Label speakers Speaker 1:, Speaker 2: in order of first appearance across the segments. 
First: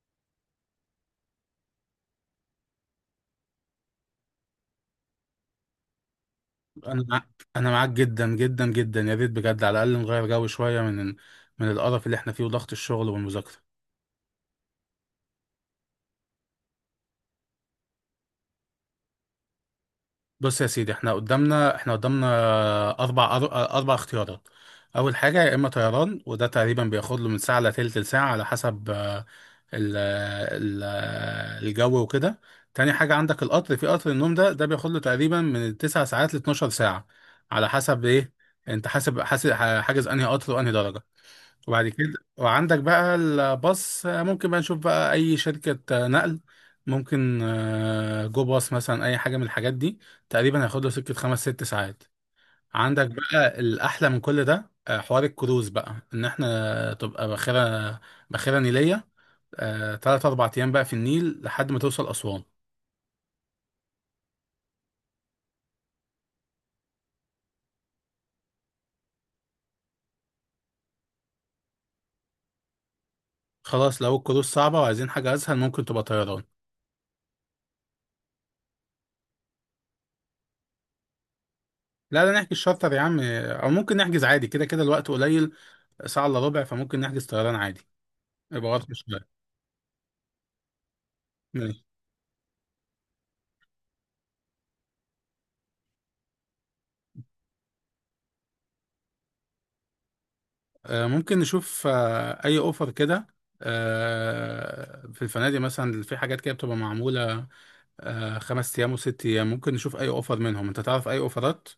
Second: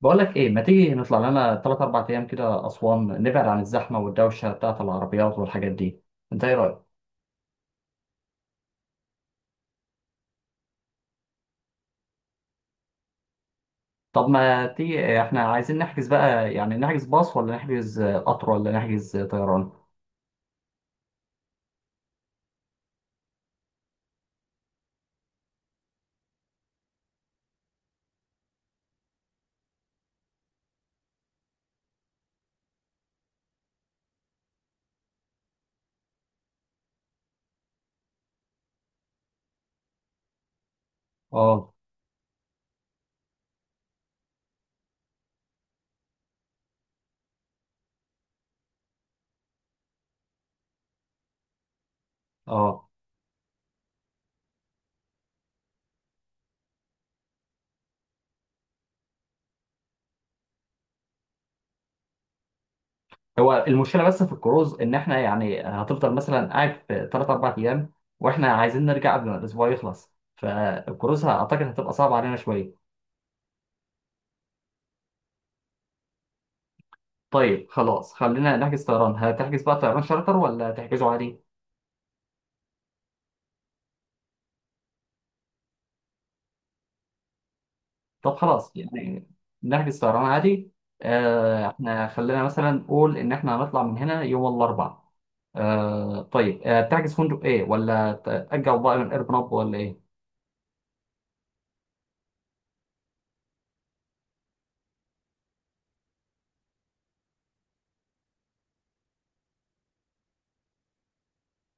Speaker 1: بقول لك ايه، ما تيجي نطلع لنا 3 4 ايام كده اسوان، نبعد عن الزحمه والدوشه بتاعه العربيات والحاجات دي؟ انت ايه رايك؟
Speaker 2: انا معاك، انا معاك جدا جدا جدا، يا ريت بجد على الاقل نغير جو شويه من القرف اللي احنا فيه وضغط الشغل والمذاكره.
Speaker 1: طب ما تيجي، احنا عايزين نحجز بقى، يعني نحجز باص ولا نحجز قطر ولا نحجز طيران؟
Speaker 2: بص يا سيدي، احنا قدامنا اربع أر- اربع اختيارات. اول حاجه، يا اما طيران، وده تقريبا بياخد له من ساعه لتلت ساعه على حسب ال ال الجو وكده. تاني حاجه، عندك القطر، في قطر النوم ده، بياخد له تقريبا من 9 ساعات ل 12 ساعة ساعه على حسب ايه انت حاسب حاجز انهي قطر وانهي درجه.
Speaker 1: اه،
Speaker 2: وبعد كده وعندك بقى الباص، ممكن بقى نشوف بقى اي شركة نقل ممكن، جو باص مثلا، اي حاجة من الحاجات دي تقريبا هياخد له سكة خمس ست ساعات.
Speaker 1: اه،
Speaker 2: عندك بقى الاحلى من كل ده، حوار الكروز بقى، ان احنا تبقى باخرة، باخرة نيلية، تلات اربع ايام بقى في النيل لحد ما توصل اسوان.
Speaker 1: هو المشكله بس في الكروز ان احنا يعني هتفضل مثلا قاعد في 3 4 ايام، واحنا عايزين نرجع قبل ما الاسبوع يخلص، فالكروز اعتقد هتبقى صعبه علينا شويه.
Speaker 2: خلاص، لو الكروز صعبة وعايزين حاجة اسهل، ممكن تبقى طيران.
Speaker 1: طيب خلاص، خلينا نحجز طيران. هتحجز بقى طيران شارتر ولا تحجزه عادي؟
Speaker 2: لا لا، نحجز شارتر يا عم، او ممكن نحجز عادي، كده كده الوقت قليل، ساعة الا ربع، فممكن نحجز طيران عادي.
Speaker 1: طب
Speaker 2: يبقى
Speaker 1: خلاص
Speaker 2: واضح
Speaker 1: يعني
Speaker 2: شوية.
Speaker 1: نحجز طيران عادي.
Speaker 2: ماشي.
Speaker 1: احنا خلينا مثلا نقول ان احنا هنطلع من هنا يوم الاربعاء. طيب، تحجز فندق ايه ولا تأجل بقى من ايربناب ولا ايه؟
Speaker 2: ممكن نشوف أي أوفر كده في الفنادق، مثلا في حاجات كده بتبقى معمولة خمس أيام وست أيام، ممكن نشوف أي أوفر منهم. أنت تعرف أي أوفرات؟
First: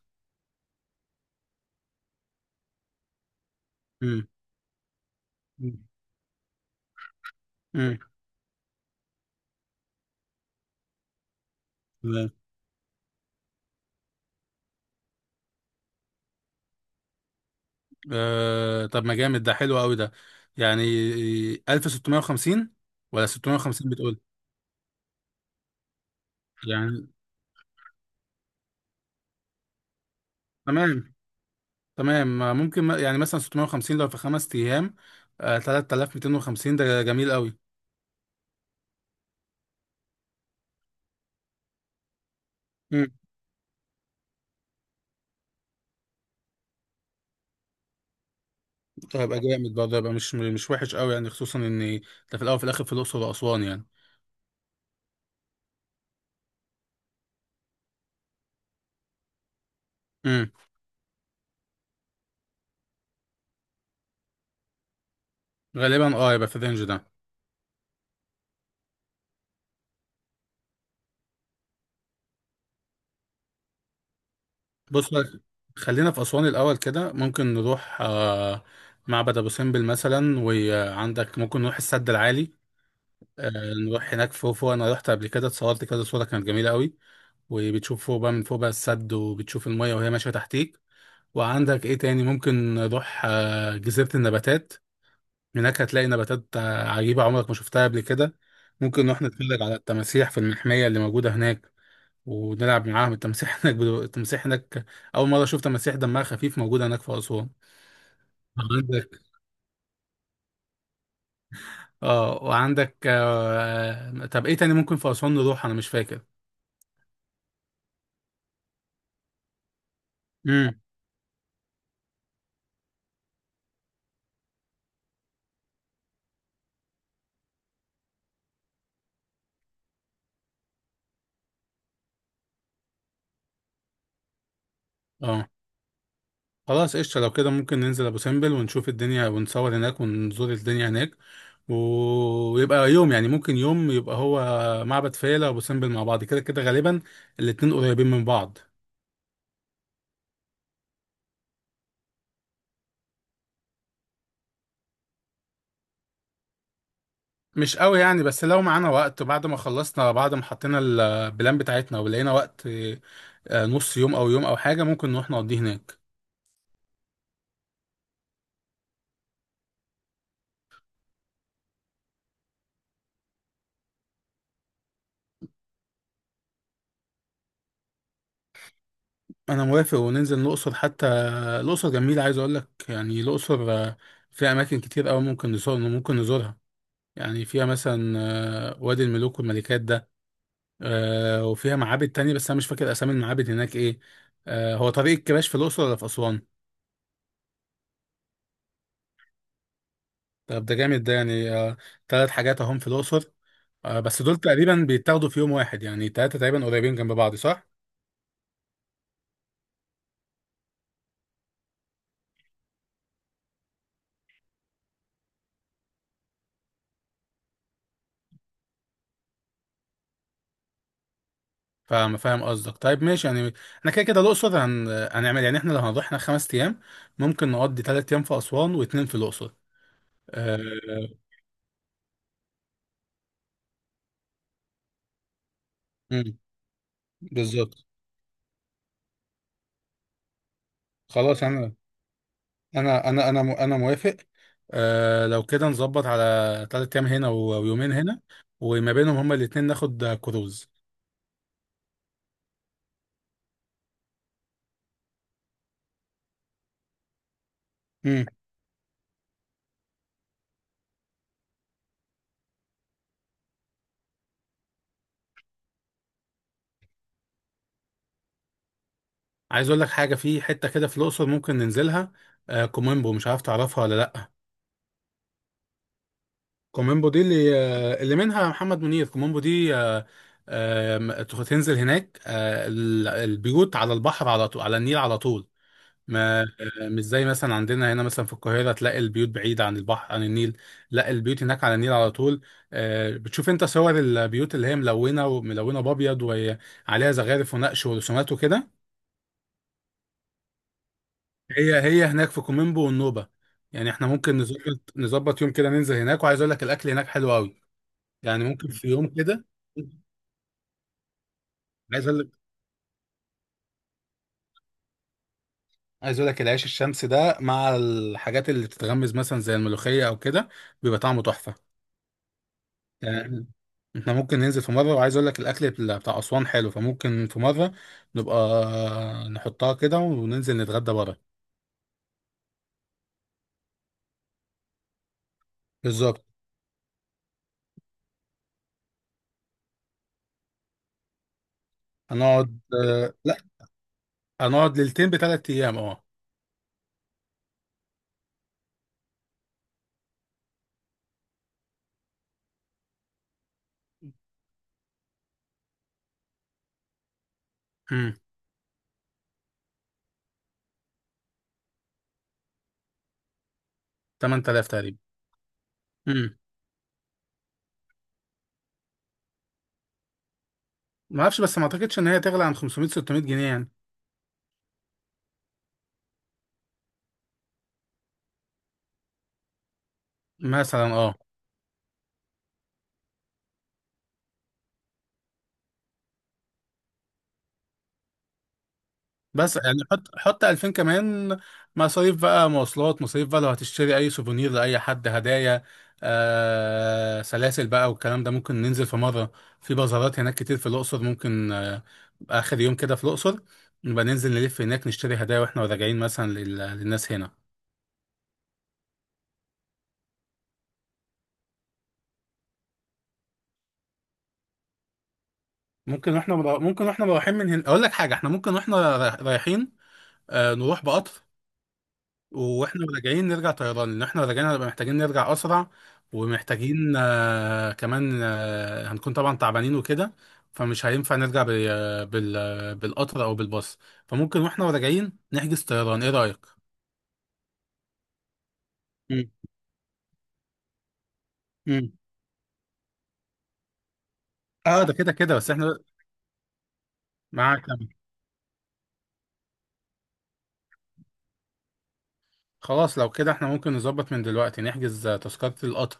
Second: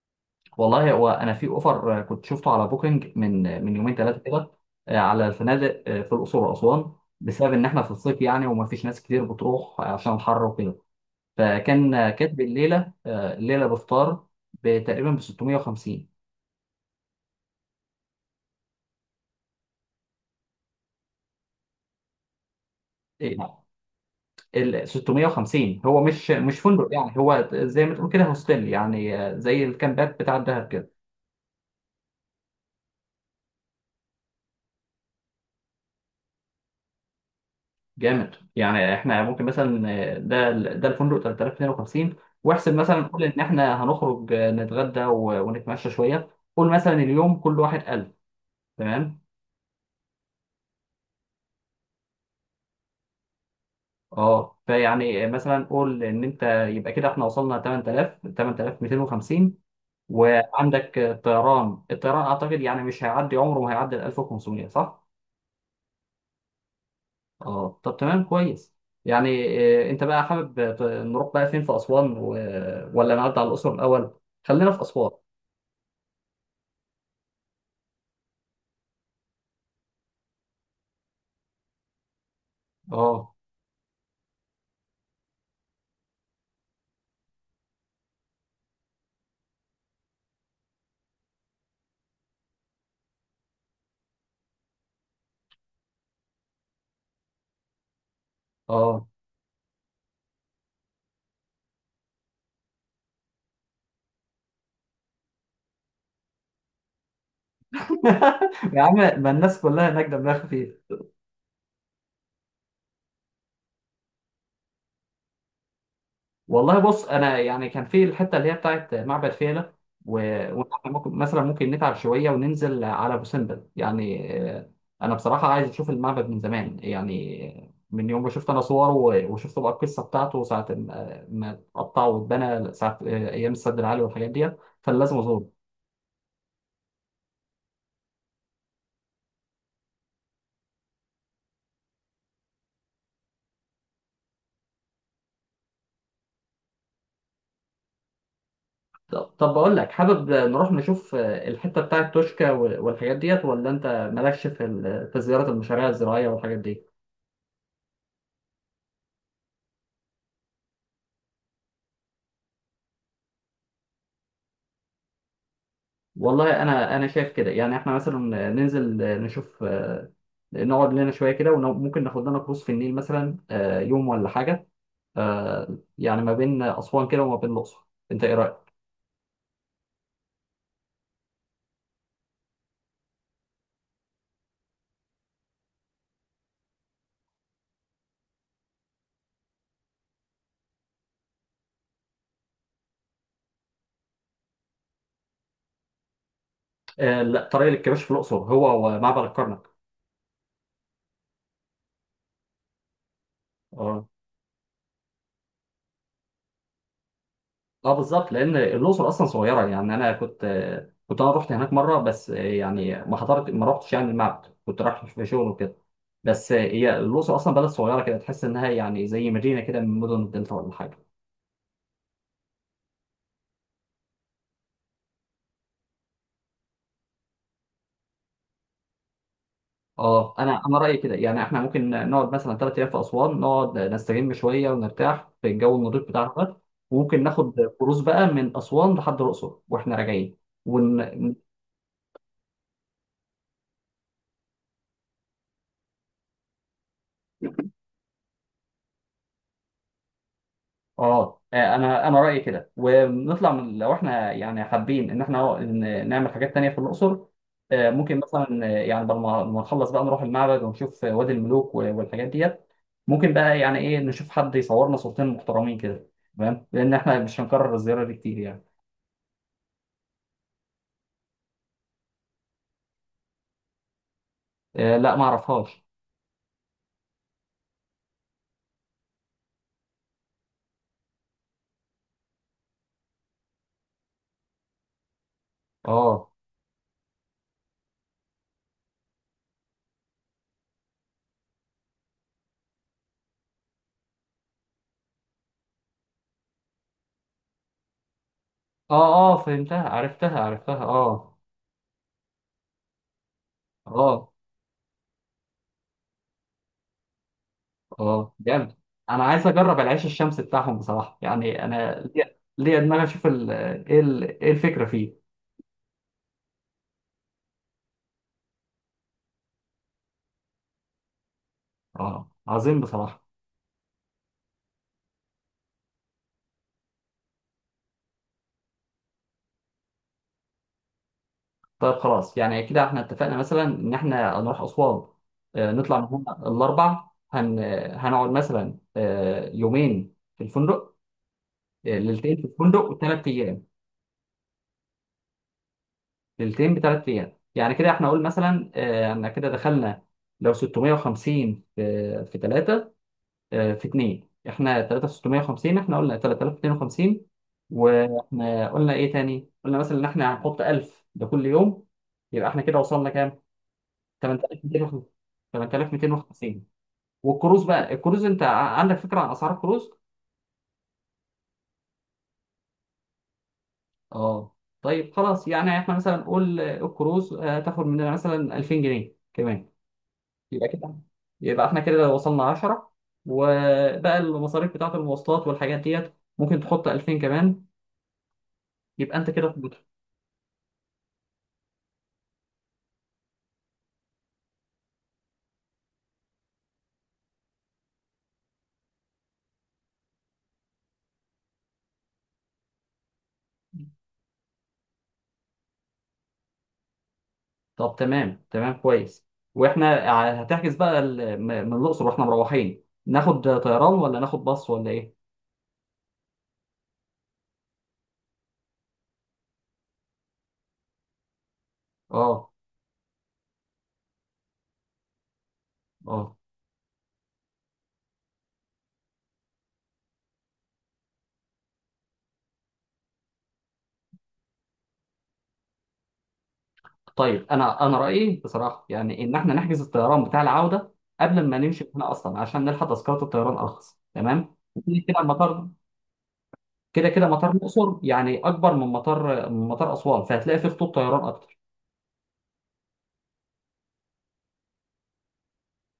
Speaker 1: والله، هو انا في اوفر، كنت شفته على بوكينج من يومين ثلاثه
Speaker 2: مم.
Speaker 1: كده. على
Speaker 2: مم.
Speaker 1: الفنادق، في الاقصر واسوان، بسبب ان احنا في
Speaker 2: مم.
Speaker 1: الصيف يعني، وما فيش ناس كتير بتروح عشان الحر وكده. فكان،
Speaker 2: تمام.
Speaker 1: كاتب الليله بفطار تقريبا ب 650.
Speaker 2: طب ما جامد، ده حلو أوي ده، يعني 1650 ولا
Speaker 1: إيه؟
Speaker 2: 650 بتقول؟
Speaker 1: ال 650 هو مش فندق
Speaker 2: يعني
Speaker 1: يعني، هو زي ما تقول كده هوستيل يعني، زي الكامبات بتاع الدهب كده.
Speaker 2: تمام. تمام، ممكن يعني مثلا 650 لو في خمس أيام، 3250، ده جميل أوي.
Speaker 1: جامد يعني، احنا ممكن مثلا، ده ده الفندق 3052. واحسب مثلا، قول ان احنا هنخرج، نتغدى ونتمشى شويه. قول مثلا اليوم كل واحد 1000. تمام.
Speaker 2: هيبقى جامد برضه، هيبقى مش وحش قوي، يعني خصوصا ان ده في الاول وفي الاخر في الاقصر واسوان يعني.
Speaker 1: اه، فيعني مثلا قول ان انت، يبقى كده احنا وصلنا 8000، 8250.
Speaker 2: امم،
Speaker 1: وعندك، الطيران اعتقد يعني مش هيعدي، عمره ما هيعدي ال 1500، صح؟
Speaker 2: غالبا اه، هيبقى في الرينج ده.
Speaker 1: اه، طب تمام كويس. يعني إيه انت بقى حابب نروح بقى فين في اسوان، ولا نعدي على الاقصر الاول؟ خلينا في اسوان.
Speaker 2: بص بقى، خلينا في اسوان الاول كده. ممكن نروح آه معبد ابو سمبل مثلا، وعندك ممكن نروح السد العالي،
Speaker 1: اه.
Speaker 2: آه نروح هناك فوق فوق. انا رحت قبل كده اتصورت كده صوره كانت جميله قوي، وبتشوف فوق بقى، من فوق بقى السد، وبتشوف الميه وهي ماشيه تحتيك. وعندك ايه تاني؟ ممكن نروح آه جزيره النباتات، هناك هتلاقي نباتات عجيبة عمرك ما شفتها قبل كده.
Speaker 1: اه.
Speaker 2: ممكن نروح نتفرج على التماسيح في المحمية اللي موجودة هناك، ونلعب معاهم التماسيح هناك. التماسيح هناك، أول مرة شفت تماسيح دمها خفيف موجودة هناك في أسوان.
Speaker 1: يا عم،
Speaker 2: عندك
Speaker 1: ما الناس كلها هناك دمها خفيف.
Speaker 2: اه. وعندك طب إيه تاني ممكن في أسوان نروح؟ أنا مش فاكر.
Speaker 1: والله، بص انا يعني كان في الحته اللي هي بتاعت معبد فيلة، و...
Speaker 2: امم.
Speaker 1: وإحنا ممكن مثلا، ممكن نتعب شويه وننزل على ابو سمبل يعني، انا بصراحه عايز اشوف المعبد من زمان يعني، من يوم ما شفت انا صوره وشفت بقى القصه بتاعته ساعه ما اتقطع واتبنى، ساعه، ايام السد العالي والحاجات ديت، فلازم ازوره.
Speaker 2: اه، خلاص قشطة. لو كده ممكن ننزل أبو سمبل ونشوف الدنيا ونصور هناك ونزور الدنيا هناك و- ويبقى يوم، يعني ممكن يوم يبقى هو معبد فيلة وأبو سمبل مع بعض، كده كده غالبا الاتنين قريبين من بعض.
Speaker 1: طب بقول لك، حابب نروح نشوف، الحته بتاعت توشكا والحاجات ديت، ولا انت مالكش في في زياره المشاريع الزراعيه والحاجات دي؟
Speaker 2: مش قوي يعني، بس لو معانا وقت بعد ما خلصنا، بعد ما حطينا البلان بتاعتنا ولقينا وقت، نص يوم أو يوم أو حاجة ممكن نروح نقضيه هناك.
Speaker 1: والله انا شايف كده، يعني احنا مثلا ننزل، نشوف، نقعد لنا شويه كده، وممكن ناخد لنا كروز في النيل مثلا، يوم ولا حاجه، يعني ما بين اسوان كده وما بين الاقصر. انت ايه رايك؟
Speaker 2: أنا موافق، وننزل الأقصر حتى. الأقصر جميلة، عايز أقول لك، يعني الأقصر فيها أماكن كتير أوي ممكن نزور، ممكن نزورها. يعني فيها مثلا وادي الملوك والملكات ده، وفيها معابد تانية بس أنا مش فاكر أسامي المعابد هناك إيه. هو طريق الكباش في الأقصر ولا في أسوان؟
Speaker 1: لا، طريق الكباش في الاقصر، هو ومعبد الكرنك.
Speaker 2: طب ده جامد، ده يعني تلات حاجات أهم في الأقصر.
Speaker 1: اه.
Speaker 2: بس دول تقريبا بيتاخدوا في يوم واحد، يعني تلاتة تقريبا قريبين جنب بعض، صح؟
Speaker 1: اه، بالظبط، لان الاقصر اصلا صغيره يعني. انا كنت انا رحت هناك مره، بس، يعني ما حضرت، ما رحتش يعني المعبد، كنت رايح في شغل وكده. بس، هي الاقصر اصلا بلد صغيره كده، تحس انها يعني زي مدينه كده من مدن الدلتا ولا حاجه.
Speaker 2: فاهم، فاهم قصدك. طيب ماشي يعني، احنا كده كده الأقصر هنعمل يعني، احنا لو هنروح هناك خمس أيام، ممكن نقضي تلات أيام في أسوان واتنين في الأقصر.
Speaker 1: اه، انا رايي
Speaker 2: آه.
Speaker 1: كده، يعني احنا ممكن نقعد مثلا ثلاث ايام في اسوان، نقعد نستجم شويه ونرتاح في الجو النضيف
Speaker 2: مم.
Speaker 1: بتاعها ده. وممكن ناخد
Speaker 2: بالظبط.
Speaker 1: كروز بقى من اسوان لحد الاقصر واحنا راجعين، ون...
Speaker 2: خلاص أنا، انا موافق. آه لو كده، نظبط على تلات ايام هنا و- ويومين هنا، وما بينهم هما الاتنين ناخد كروز.
Speaker 1: اه، انا رايي كده. ونطلع من، لو احنا يعني حابين ان احنا نعمل حاجات تانية في الاقصر، ممكن
Speaker 2: امم.
Speaker 1: مثلا، يعني بعد ما نخلص بقى نروح المعبد ونشوف وادي الملوك والحاجات ديت. ممكن بقى، يعني ايه، نشوف حد يصورنا صورتين محترمين كده، تمام، لان احنا مش هنكرر الزياره دي كتير يعني.
Speaker 2: عايز اقول لك حاجه، في حته كده في الاقصر ممكن ننزلها، آه كوميمبو، مش عارف تعرفها ولا لا.
Speaker 1: لا، ما اعرفهاش.
Speaker 2: كوميمبو دي اللي، آه اللي منها محمد منير، كوميمبو دي آه. آه تنزل هناك، آه البيوت على البحر على طول، على النيل على طول،
Speaker 1: اه.
Speaker 2: ما مش زي مثلا عندنا هنا مثلا في القاهرة تلاقي البيوت بعيدة عن البحر، عن النيل، لا البيوت هناك على النيل على طول. بتشوف انت صور البيوت اللي هي ملونة، وملونة بأبيض وعليها زخارف ونقش ورسومات وكده.
Speaker 1: اه، اه، فهمتها، عرفتها، عرفتها، اه.
Speaker 2: هي، هي هناك في كوميمبو والنوبة. يعني احنا
Speaker 1: اه،
Speaker 2: ممكن نظبط، يوم كده ننزل هناك، وعايز اقول لك الاكل هناك حلو قوي،
Speaker 1: اه،
Speaker 2: يعني ممكن
Speaker 1: جامد.
Speaker 2: في يوم
Speaker 1: انا
Speaker 2: كده.
Speaker 1: عايز اجرب العيش الشمسي بتاعهم بصراحه، يعني انا
Speaker 2: عايز اقول لك،
Speaker 1: ليا دماغ اشوف ال- ايه الفكره فيه.
Speaker 2: العيش الشمسي ده مع الحاجات اللي بتتغمز مثلا زي الملوخية او كده، بيبقى طعمه تحفة.
Speaker 1: اه، عظيم بصراحه.
Speaker 2: آه، احنا ممكن ننزل في مرة، وعايز اقول لك الاكل بتاع اسوان حلو، فممكن في مرة نبقى نحطها كده وننزل نتغدى بره.
Speaker 1: طيب خلاص، يعني كده احنا اتفقنا مثلا ان احنا هنروح اسوان، نطلع من
Speaker 2: بالظبط.
Speaker 1: هنا الاربع، هنقعد مثلا، يومين في الفندق، ليلتين في
Speaker 2: هنقعد،
Speaker 1: الفندق، وثلاث
Speaker 2: لا،
Speaker 1: ايام.
Speaker 2: هنقعد ليلتين بثلاث ايام اه.
Speaker 1: ليلتين بثلاث ايام. يعني كده احنا، قول مثلا، احنا كده دخلنا لو 650 في 3، في 2، احنا 3 في 650، احنا قلنا 3250.
Speaker 2: امم.
Speaker 1: واحنا قلنا ايه تاني؟ قلنا مثلا ان احنا هنحط 1000 ده كل يوم. يبقى احنا كده وصلنا كام؟
Speaker 2: 8000 تقريبا.
Speaker 1: 8250.
Speaker 2: امم.
Speaker 1: 8250. والكروز بقى، الكروز، انت عندك فكرة عن اسعار الكروز؟
Speaker 2: ما اعرفش، بس ما اعتقدش ان هي تغلى عن 500 600 جنيه يعني.
Speaker 1: اه، طيب خلاص، يعني احنا مثلا نقول، الكروز، هتاخد مننا مثلا 2000 جنيه كمان. يبقى كده،
Speaker 2: مثلا اه.
Speaker 1: يبقى احنا كده وصلنا 10. وبقى المصاريف بتاعة المواصلات والحاجات ديت، ممكن تحط 2000 كمان. يبقى انت كده في
Speaker 2: بس
Speaker 1: البطولة.
Speaker 2: يعني حط، 2000 كمان، مصاريف بقى مواصلات، مصاريف بقى لو هتشتري اي سوفونير لاي حد، هدايا، آه سلاسل بقى والكلام ده. ممكن ننزل في مره، في بازارات هناك كتير في الاقصر، ممكن آه اخر يوم كده في الاقصر نبقى ننزل نلف هناك نشتري هدايا واحنا راجعين مثلا للناس هنا.
Speaker 1: طب تمام، تمام، كويس. واحنا هتحجز بقى من الأقصر واحنا مروحين، ناخد طيران ولا ناخد باص ولا ايه؟
Speaker 2: ممكن واحنا ممكن واحنا رايحين من هنا، اقول لك حاجه، احنا ممكن واحنا رايحين آه نروح بقطر،
Speaker 1: اه.
Speaker 2: واحنا راجعين نرجع طيران، لان احنا راجعين هنبقى محتاجين نرجع اسرع،
Speaker 1: اه،
Speaker 2: ومحتاجين آه كمان آه هنكون طبعا تعبانين وكده، فمش هينفع نرجع بالقطر او بالباص، فممكن واحنا راجعين نحجز طيران، ايه رايك؟
Speaker 1: طيب، انا رأيي بصراحة، يعني
Speaker 2: مم.
Speaker 1: ان احنا نحجز الطيران بتاع العودة قبل ما نمشي من
Speaker 2: مم.
Speaker 1: هنا اصلا، عشان نلحق تذكرة الطيران ارخص، تمام؟
Speaker 2: اه ده
Speaker 1: وكده
Speaker 2: كده
Speaker 1: كده
Speaker 2: كده، بس
Speaker 1: المطار،
Speaker 2: احنا
Speaker 1: كده كده مطار
Speaker 2: معاك.
Speaker 1: الأقصر يعني أكبر من مطار أسوان، فهتلاقي فيه خطوط طيران أكتر.
Speaker 2: خلاص، لو كده احنا ممكن نظبط من دلوقتي نحجز تذكرة القطر.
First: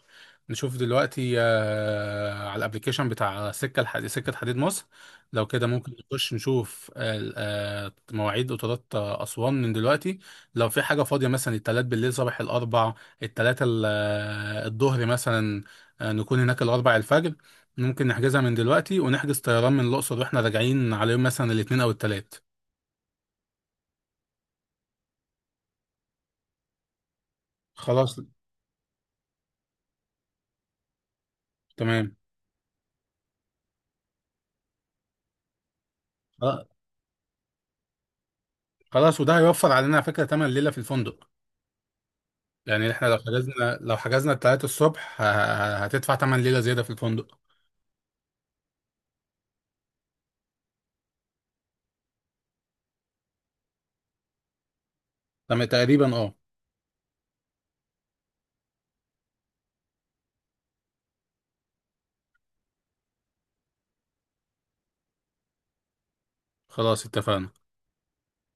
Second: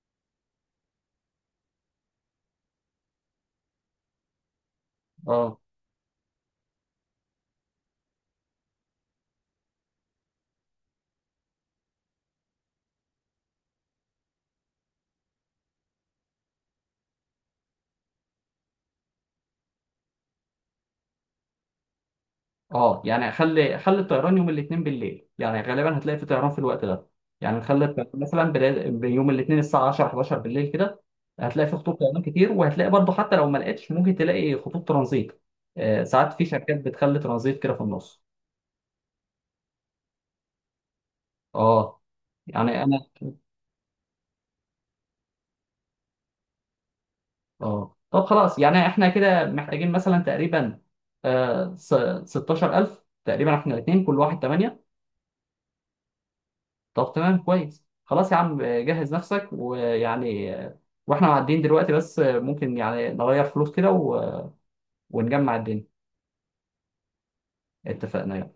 Speaker 2: نشوف دلوقتي على الابليكيشن بتاع سكة الحديد، سكة حديد مصر. لو
Speaker 1: أه.
Speaker 2: كده ممكن نخش نشوف مواعيد قطارات أسوان من دلوقتي، لو في حاجة فاضية مثلا التلات بالليل، صباح الأربع، التلاتة الظهر مثلا، نكون هناك الأربع الفجر. ممكن نحجزها من دلوقتي، ونحجز طيران من الأقصر واحنا راجعين على يوم مثلا الاتنين أو التلات.
Speaker 1: أه، يعني خلي خلي الطيران يوم الاثنين بالليل، يعني غالبا هتلاقي في طيران في الوقت ده، يعني نخلي الطيران
Speaker 2: خلاص.
Speaker 1: مثلا بداية يوم الاثنين الساعة 10 11 بالليل كده، هتلاقي فيه خطوط
Speaker 2: تمام.
Speaker 1: طيران كتير، وهتلاقي برضه حتى لو ما لقيتش ممكن تلاقي خطوط ترانزيت. آه، ساعات في شركات بتخلي ترانزيت كده في النص.
Speaker 2: خلاص، وده هيوفر علينا على فكرة تمن ليلة في الفندق.
Speaker 1: أه، يعني
Speaker 2: يعني احنا
Speaker 1: أنا.
Speaker 2: لو حجزنا، التلاتة الصبح هتدفع تمن ليلة زيادة في الفندق.
Speaker 1: اه، طب خلاص، يعني احنا كده محتاجين مثلا تقريبا آه س- 16000 تقريبا، احنا الاثنين كل واحد 8.
Speaker 2: تقريبا اه.
Speaker 1: طب تمام كويس، خلاص يا عم، جهز نفسك، ويعني، واحنا معديين دلوقتي، بس، ممكن يعني نغير فلوس كده ونجمع الدنيا.
Speaker 2: خلاص اتفقنا.
Speaker 1: اتفقنا.